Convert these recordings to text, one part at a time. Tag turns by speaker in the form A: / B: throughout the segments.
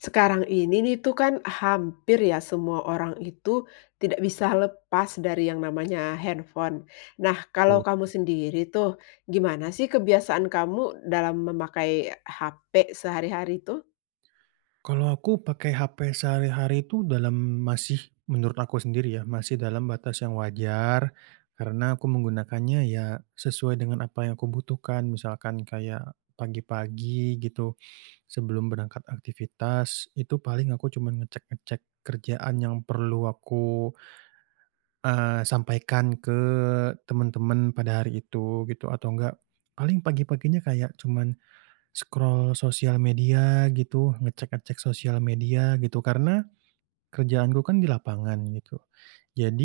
A: Sekarang ini nih tuh, kan hampir ya semua orang itu tidak bisa lepas dari yang namanya handphone. Nah, kalau
B: Dope.
A: kamu sendiri tuh gimana sih kebiasaan kamu dalam memakai HP sehari-hari tuh?
B: Kalau aku pakai HP sehari-hari itu dalam masih menurut aku sendiri ya masih dalam batas yang wajar, karena aku menggunakannya ya sesuai dengan apa yang ku butuhkan misalkan kayak pagi-pagi gitu, sebelum berangkat aktivitas itu paling aku cuma ngecek-ngecek kerjaan yang perlu aku, eee, sampaikan ke teman-teman pada hari itu gitu atau enggak, paling pagi-paginya kayak cuman scroll sosial media gitu, ngecek-ngecek sosial media, gitu. Karena kerjaanku kan di lapangan gitu,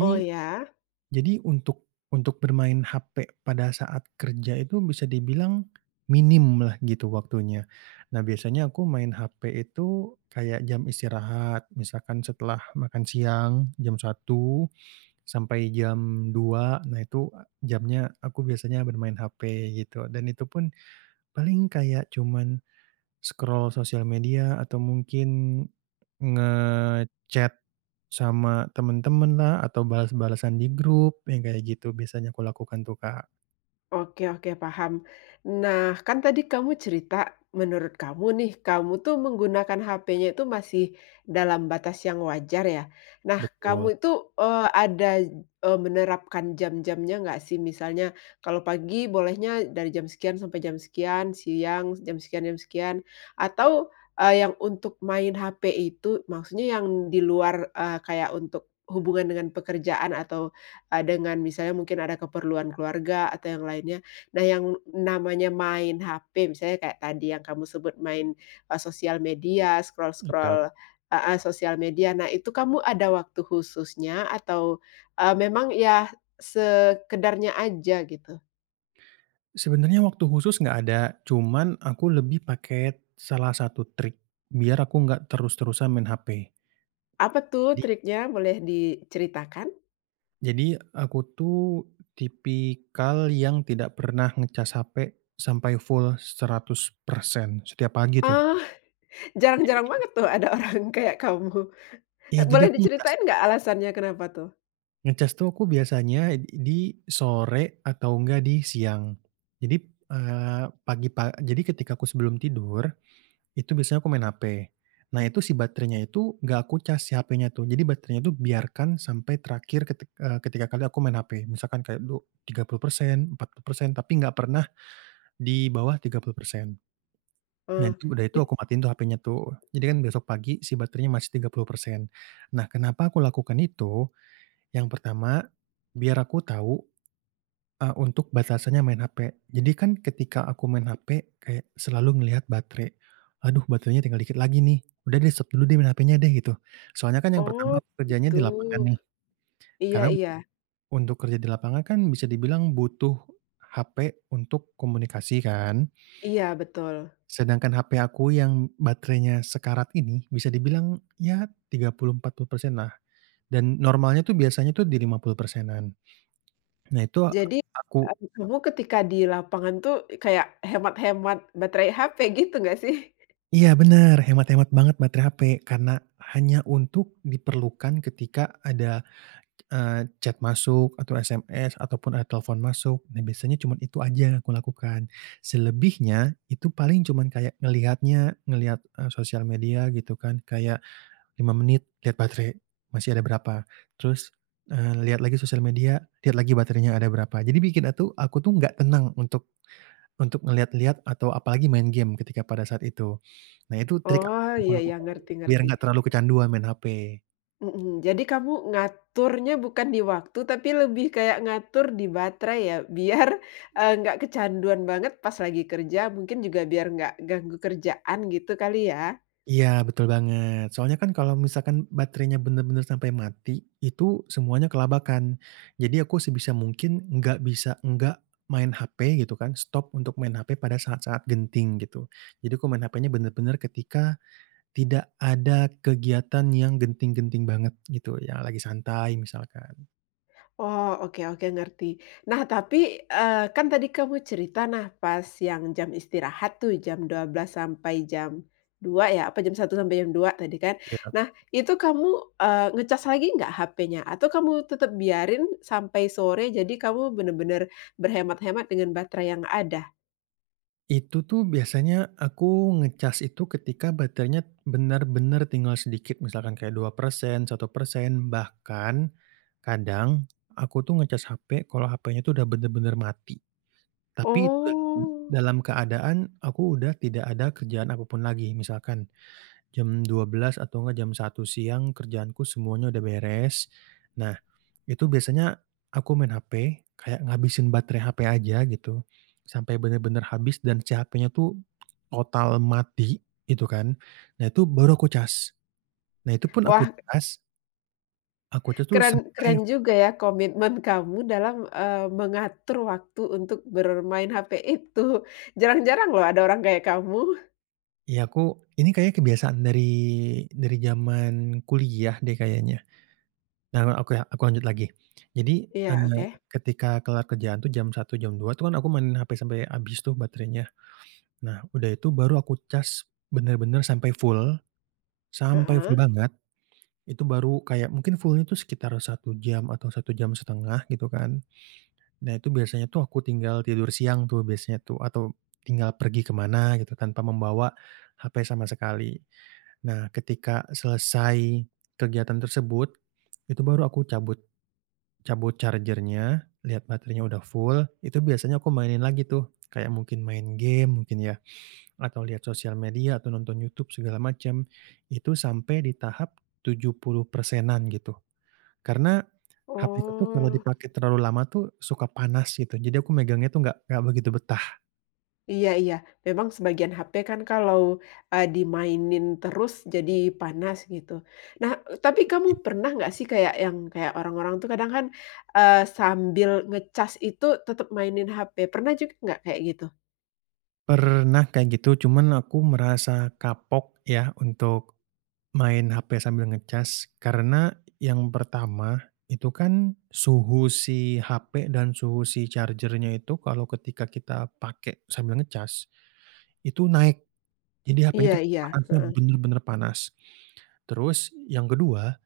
A: Oh ya.
B: jadi, untuk untuk bermain HP pada saat kerja itu bisa dibilang minimlah gitu waktunya, nah biasanya aku main HP itu kayak jam istirahat misalkan setelah makan siang, jam 01:00 sampai jam 02:00. Nah itu, e jamnya aku biasanya bermain HP gitu dan itu pun paling kayak cuman scroll sosial media atau mungkin nge-chat sama teman-teman lah atau balas-balasan di grup yang kayak gitu biasanya ku lakukan tuh, Kak.
A: Oke oke paham. Nah, kan tadi kamu cerita menurut kamu nih, kamu tuh menggunakan HP-nya tuh masih dalam batas yang wajar ya, nah
B: Betul.
A: kamu itu, eee, ada j e menerapkan jam-jamnya nggak sih? Misalnya kalau pagi bolehnya dari jam sekian sampai jam sekian, siang jam sekian jam sekian, atau, eee, yang untuk main HP itu maksudnya yang di luar, e kayak untuk hubungan dengan pekerjaan atau, e dengan misalnya mungkin ada keperluan keluarga atau yang lainnya, nah yang namanya main HP misalnya kayak tadi yang kamu sebut main, e sosial media, scroll
B: Enggak.
A: scroll heeh, sosial media, nah itu kamu ada waktu khususnya atau, eee, memang ya sekedarnya aja, gitu?
B: Sebenarnya waktu khusus nggak ada, cuman aku lebih paket salah satu trik biar aku nggak terus-terusan main HP.
A: Apa tuh
B: Di
A: triknya, boleh diceritakan?
B: Jadi aku tuh tipikal yang tidak pernah ngecas HP sampai full 100% setiap pagi tuh.
A: Oh, jarang-jarang
B: Jadi
A: banget tuh ada orang kayak kamu.
B: Iya, jadi
A: Boleh
B: aku ngecas
A: diceritain nggak alasannya kenapa tuh?
B: Ngecas tuh aku biasanya ed di sore atau enggak di siang. Jadi, p eee, pagi-pa jadi ketika aku sebelum tidur itu biasanya aku main HP, nah itu si baterainya itu gak aku cas si HP-nya tuh, jadi baterainya tuh biarkan sampai terakhir ketik eee, ketika kali aku main HP. Misalkan kayak du 30%, 40%, tapi nggak pernah di bawah 30%, nah
A: Oh,
B: tuh udah itu
A: it
B: aku matiin tuh HP-nya tuh, jadi kan besok pagi si baterainya masih 30%. Nah, kenapa aku lakukan itu? Yang pertama biar aku tahu, e untuk batasannya main HP, jadi kan ketika aku main HP kayak selalu melihat baterai, "Aduh baterainya tinggal dikit lagi nih, udah di stop dulu deh main HP-nya deh," gitu. Soalnya kan yang pertama
A: Oh
B: aku kerjanya
A: gitu,
B: di lapangan nih,
A: iya
B: karena
A: iya.
B: untuk kerja di lapangan kan bisa dibilang butuh HP untuk komunikasi kan
A: Iya betul.
B: sedangkan HP aku yang baterainya sekarat ini bisa dibilang ya 30%,40% lah, dan normalnya tuh biasanya itu di 50%-an. Nah, itu
A: Jadi,
B: aku
A: habis itu ketika di lapangan tuh kayak hemat hemat baterai HP gitu nggak sih?
B: Iya benar, hemat-hemat banget baterai HP karena hanya untuk diperlukan ketika ada, eee, chat masuk atau SMS ataupun ada telepon masuk, nah biasanya cuma itu aja yang aku lakukan. Selebihnya itu paling cuman kayak ngelihatnya ngelihat e sosial media gitu kan kayak 5 menit lihat baterai, masih ada berapa, terus, eee, lihat lagi sosial media, lihat lagi baterainya ada berapa, jadi bikinnya tuh aku tuh gak tenang untuk untuk ngelihat-lihat atau apalagi main game ketika pada saat itu. Nah itu trik yang
A: Oh
B: aku
A: iya iya,
B: lakukan
A: ngerti
B: biar
A: ngerti.
B: gak terlalu kecanduan main HP.
A: Mhm, jadi kamu ngaturnya bukan di waktu, tapi lebih kayak ngatur di baterai ya? Biar, eee, nggak kecanduan banget pas lagi kerja, mungkin juga biar nggak ganggu kerjaan, gitu kali ya?
B: Iya, betul banget, soalnya kan kalau misalkan baterainya benar-benar sampai mati, itu semuanya kelabakan. Jadi aku sebisa mungkin nggak bisa nggak main HP, gitu kan, stop untuk main HP pada saat-saat genting, gitu. Jadi aku main HP-nya benar-benar ketika tidak ada kegiatan yang genting-genting banget gitu, yang lagi santai misalkan.
A: Oh, oke oke, ngerti. Nah, tapi, eee, kan tadi kamu cerita, nah, pas yang jam istirahat tuh jam 12:00- 02:00 ya? Apa jam 01:00-02:00 tadi kan?
B: Iya.
A: Nah, itu kamu, eee, ngecas lagi nggak HP-nya? Atau kamu tetap biarin sampai sore, jadi kamu bener-bener berhemat-hemat dengan baterai yang ada?
B: Itu tuh biasanya aku ngecas itu ketika baterainya benar-benar tinggal sedikit, misalkan kayak 2%, 1%. Bahkan kadang aku tuh ngecas HP kalau HP-nya itu udah benar-benar mati, tapi dalam
A: Oh.
B: dalam keadaan aku udah tidak ada kerjaan apapun lagi. Misalkan jam 12:00 atau nggak jam 01:00 siang kerjaanku semuanya udah beres. Nah, itu biasanya aku main HP kayak ngabisin batre HP aja gitu, sampai benar-benar habis dan si HP-nya tuh total mati itu kan, nah, itu baru aku cas. Nah, itu pun aku
A: Wah
B: cas Aku cas tuh
A: Keren keren
B: sampai
A: juga
B: full.
A: ya komitmen kamu dalam, eee, mengatur waktu untuk bermain HP itu, jarang-jarang loh ada orang kayak kamu.
B: Ya, aku ini kayaknya kebiasaan dari dari jaman kuliah deh kayaknya, nah, me aku ya aku lanjut lagi. Jadi,
A: Iya,
B: eee,
A: oke.
B: ketika kelar kerjaan tuh jam 01:00, jam 02:00 itu kan aku mainin sampai habis tuh baterainya. Nah, udah itu baru aku cas bener-bener sampai full, sampai
A: Heeh.
B: full banget, itu baru kayak mungkin full-nya tuh sekitar 1 jam atau satu 1.5 jam gitu kan. Nah, itu biasanya tuh aku tinggal tidur siang tuh, biasanya tuh atau tinggal pergi kemana gitu, tanpa membawa HP sama sekali. Nah, ketika selesai kegiatan tersebut, itu baru aku cabut, cabut charger-nya, lihat baterainya udah full, itu biasanya aku mainin lagi tuh kayak mungkin main gim mungkin ya, atau lihat sosial media atau nonton Youtube segala macem, itu sampai di tahap 70%-an gitu. Karena HP aku tuh kalau
A: Oh.
B: dipakai terlalu lama tuh suka panas gitu, jadi aku megangnya tuh nggak nggak begitu betah.
A: Iya iya, memang sebagian HP kan kalau, eee, dimainin terus jadi panas, gitu. Nah, e tapi kamu
B: [unintelligible]
A: pernah nggak sih kayak, yang kayak orang-orang tuh kadang kan, eee, sambil ngecas itu tetap mainin HP, pernah juga nggak kayak gitu?
B: Pernah kayak gitu, cuman aku merasa kapok ya untuk main HP sambil ngecas. Karena yang pertama itu kan suhu si HP dan suhu si charger-nya itu kalau ketika kita pakai sambil ngecas itu naik, jadi
A: Iya
B: HP-nya tuh
A: iya,
B: panasnya
A: heeh.
B: bener-bener panas. Terus yang ke-2,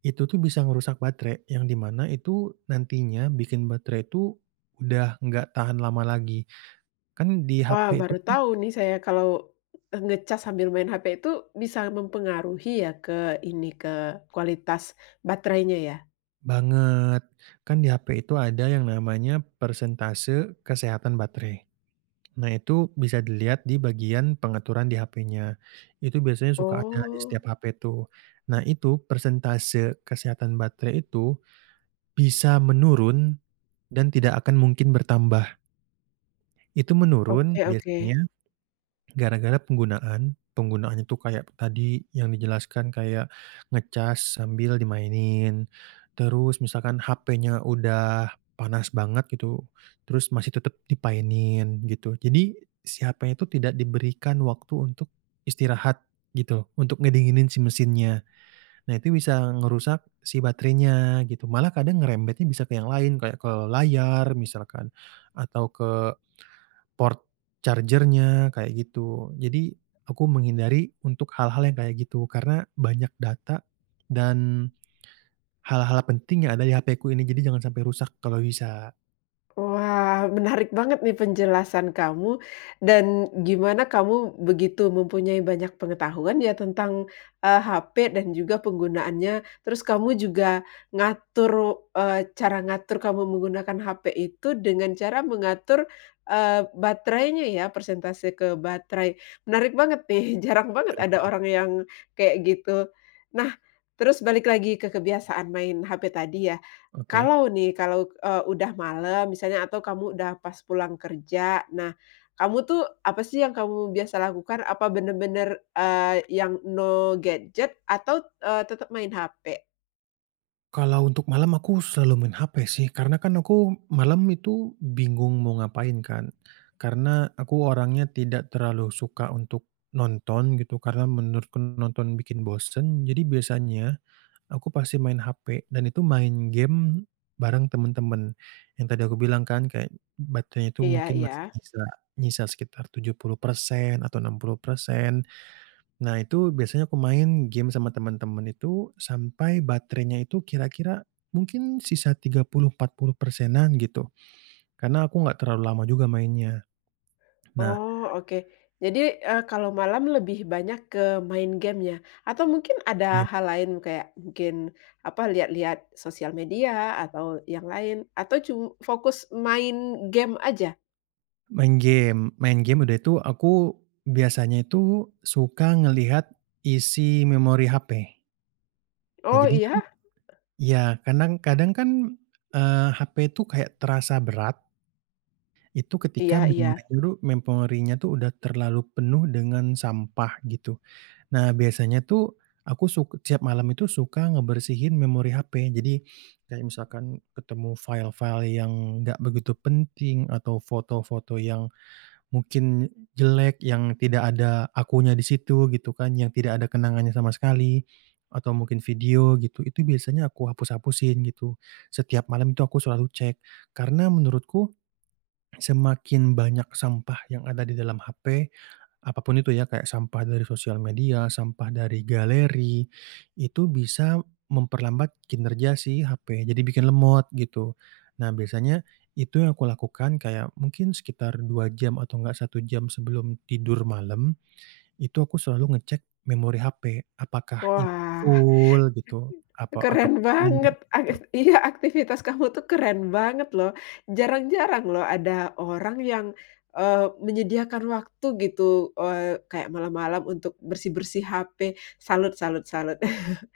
B: itu tuh bisa ngerusak baterai, yang di mana itu nantinya bikin baterai itu udah nggak tahan lama lagi, kan di
A: Wah,
B: HP itu
A: baru
B: kan
A: tahu nih saya kalau, eee, ngecas sambil main HP itu bisa mempengaruhi ya ke ini ke kualitas baterainya, ya?
B: Banget, kan di HP itu ada yang namanya persentase kesehatan baterai, nah, itu bisa dilihat di bagian pengaturan di HP-nya. Itu biasanya suka ada di
A: Oh.
B: setiap HP tuh, nah, itu persentase kesehatan baterai itu bisa menurun dan tidak akan mungkin bertambah. Itu menurun
A: Oke oke.
B: biasanya gara-gara penggunaan, penggunaannya tuh kayak tadi yang dijelaskan, kayak ngecas sambil dimainin, terus misalkan HP-nya udah panas banget gitu, terus masih tetap dimainin, gitu. Jadi si HP-nya itu tidak diberikan waktu untuk istirahat gitu, untuk ngedinginin si mesinnya, nah, itu bisa ngerusak si baterainya, gitu. Malah kadang ngerembetnya bisa ke yang lain, kayak ke layar misalkan, atau ke port charger-nya kayak gitu. Jadi aku menghindari untuk hal-hal yang kayak gitu, karena banyak data dan hal-hal penting yang ada di HP ku ini, jadi jangan sampai rusak kalau bisa.
A: Wah, menarik banget nih penjelasan kamu dan gimana kamu begitu mempunyai banyak pengetahuan ya tentang, eee, HP dan juga penggunaannya. Terus kamu juga ngatur, eee, cara ngatur kamu menggunakan HP itu dengan cara mengatur, eee, baterainya ya, persentase ke baterai, menarik banget nih, jarang banget
B: Betul
A: ada
B: banget.
A: orang yang kayak gitu. Nah, terus balik lagi ke kebiasaan main HP tadi ya,
B: Oke.
A: kalau nih, kalau, eee, udah malam misalnya atau kamu udah pas pulang kerja, nah, kamu tuh, apa sih yang kamu biasa lakukan? Apa bener-bener, eee, yang no gadget atau, eee, tetap main HP?
B: Kalau untuk malam, aku selalu main HP sih, karena kan aku malam itu bingung mau ngapain kan, karena aku orangnya tidak terlalu suka untuk nonton gitu, karena menurutku nonton bikin bosen. Jadi biasanya aku pasti main HP dan itu main gim bareng temen-temen, yang tadi aku bilang kan, kayak baterainya itu
A: Iya
B: mungkin masih
A: iya.
B: nyisa nyisa sekitar 70% atau 60%. Nah, itu biasanya aku main gim sama temen-temen itu, sampai baterainya itu kira-kira mungkin sisa 30, 40%-an gitu, karena aku nggak terlalu lama juga mainnya, nah
A: Oh, oke. Jadi, eee, kalau malam lebih banyak ke main gim ya? Atau mungkin ada
B: Iya.
A: hal lain, kayak mungkin, apa, lihat-lihat sosial media atau yang lain atau cum fokus main gim aja?
B: Main gim, main gim, udah itu aku biasanya itu suka ngelihat isi memori HP. Nah,
A: Oh,
B: jadi tuh
A: iya?
B: iya, kanang kadang kan, eee, HP itu kayak terasa berat itu ketika
A: Iya
B: memori
A: iya.
B: nyuruh memorinya tuh sudah terlalu penuh dengan sampah, gitu. Nah, biasanya tuh aku suk setiap malam itu suka ngebersihin memori HP. Jadi kayak misalkan ketemu file-file yang nggak begitu penting atau foto-foto yang mungkin jelek, yang tidak ada akunya di situ, gitu kan, yang tidak ada kenangannya sama sekali atau mungkin video, gitu. Itu biasanya aku hapus-hapusin gitu, setiap malam itu aku selalu cek. Karena menurutku semakin banyak sampah yang ada di dalam HP, apapun itu ya, kayak sampah dari sosial media, sampah dari galeri, itu bisa memperlambat kinerja si HP, jadi bikin lemot, gitu. Nah, biasanya itu yang aku lakukan, kayak mungkin sekitar 2 jam atau nggak 1 jam sebelum tidur malam, itu aku selalu ngecek memori HP, apakah ini
A: Wah,
B: full gitu, apa, atau
A: keren banget,
B: [unintelligible] tu.
A: avis iya aktivitas kamu tuh keren banget loh, jarang-jarang loh ada orang yang, eee, menyediakan waktu gitu, eee, kayak malam-malam untuk bersih-bersih HP, salut salut salut.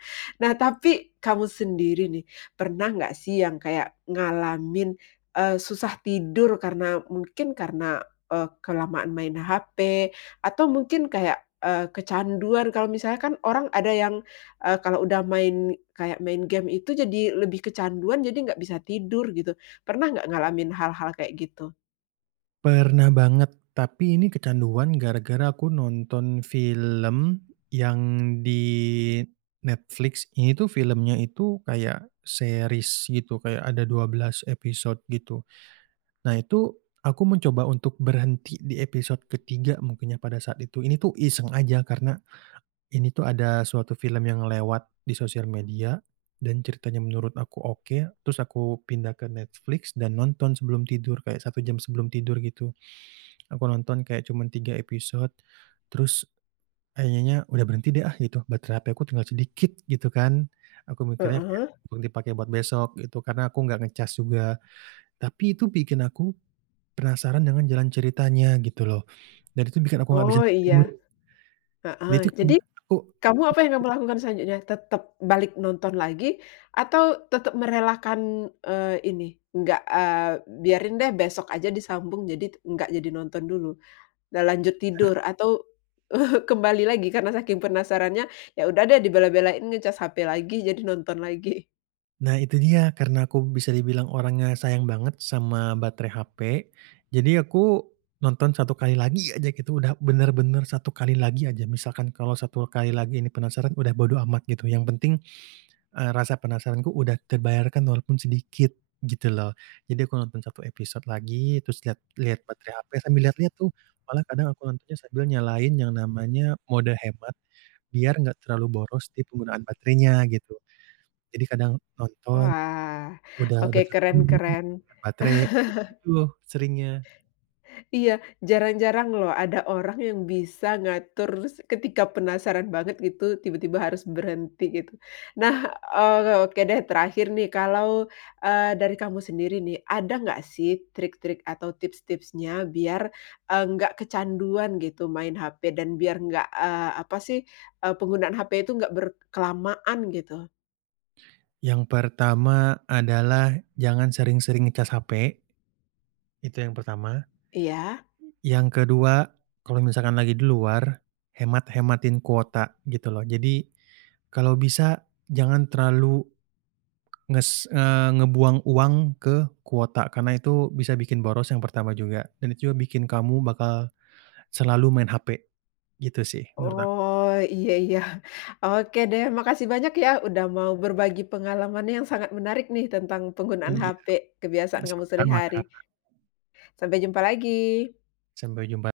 A: Nah, tapi kamu sendiri nih, pernah nggak sih yang kayak ngalamin, eee, susah tidur karena mungkin karena, eee, kelamaan main HP atau mungkin kayak, eee, kecanduan kalau misalnya kan orang ada yang, eee, kalau udah main, kayak main gim itu jadi lebih kecanduan, jadi nggak bisa tidur gitu, pernah nggak ngalamin hal-hal kayak gitu?
B: Pernah banget, tapi ini kecanduan gara-gara aku nonton film yang di Netflix, ini tuh filmnya itu kayak series gitu, kayak ada 12 episode, gitu. Nah, itu aku mencoba untuk berhenti di episode ke-3 mungkin ya pada saat itu, ini tuh iseng aja karena ini tuh ada suatu film yang lewat di sosial media dan ceritanya menurut aku oke, terus aku pindah ke Netflix dan nonton sebelum tidur, kayak 1 jam sebelum tidur, gitu. Aku nonton kayak cuman 3 episode, terus akhirnya, udah berhenti deh ah, gitu, baterai HP aku tinggal sedikit, gitu kan, aku mikirnya kayak,
A: Heeh.
B: perlu dipakai buat besok gitu, karena aku nggak ngecas juga. Tapi itu bikin aku penasaran dengan jalan ceritanya gitu loh, dan itu bikin aku gak bisa
A: Oh, iya,
B: tidur.
A: heeh,
B: Dan itu
A: jadi,
B: kayak, aku
A: kamu, apa yang
B: mikir
A: kamu lakukan selanjutnya? Tetap balik nonton lagi atau tetap merelakan, eee, ini, nggak, eee, biarin deh besok aja disambung jadi t nggak jadi nonton dulu? Nggak lanjut
B: He
A: tidur atau kembali lagi karena saking penasarannya, ya udah, deh dibela-belain ngecas HP lagi, jadi nonton lagi?
B: Nah, itu dia, karena aku bisa dibilang orangnya sayang banget sama baterai HP, jadi aku nonton 1 kali lagi aja gitu, udah benar-benar 1 kali lagi aja. Misalkan kalau 1 kali lagi ini penasaran, udah bodo amat gitu, yang penting, eee, rasa penasaranku udah terbayarkan walaupun sedikit, gitu loh. Jadi aku nonton 1 episode lagi, terus lihat lihat baterai HP, sambil lihat-lihat tuh, malah kadang aku nontonnya sambil nyalain yang namanya mode hemat biar enggak terlalu boros di penggunaan baterainya, gitu. Jadi kadang nonton,
A: Wah,
B: udah udah
A: oke,
B: berapa
A: keren
B: lama nontonnya,
A: keren.
B: lihat baterai, aku gitu tuh seringnya.
A: Iya, jarang-jarang loh ada orang yang bisa ngatur s ketika penasaran banget gitu, tiba-tiba harus berhenti, gitu. Nah, eee, oke, deh, terakhir nih, kalau, eee, dari kamu sendiri nih, ada nggak sih trik-trik atau tips-tipsnya biar, eee, nggak kecanduan gitu, main HP dan biar nggak, eee, apa sih, eee, penggunaan HP itu nggak ber kelamaan, gitu?
B: Yang pertama adalah jangan sering-sering ngecas HP. Itu yang pertama.
A: Iya.
B: Yang ke-2 kalau misalkan lagi di luar, hemat-hematin kuota, gituloh, jadi kalau bisa jangan terlalu nges eee, ngebuang uang ke kuota, karena itu bisa bikin boros yang pertama juga dan itu juga bikin kamu bakal selalu main HP, gitu sih menurut ak
A: Oh, iya iya, oke, deh, makasih banyak ya udah mau berbagi pengalaman yang sangat menarik nih, tentang penggunaan
B: Iya,
A: HP kebiasaan kamu
B: sama-sama, Kak.
A: sehari-hari. Sampai jumpa lagi!
B: Sampai jumpa.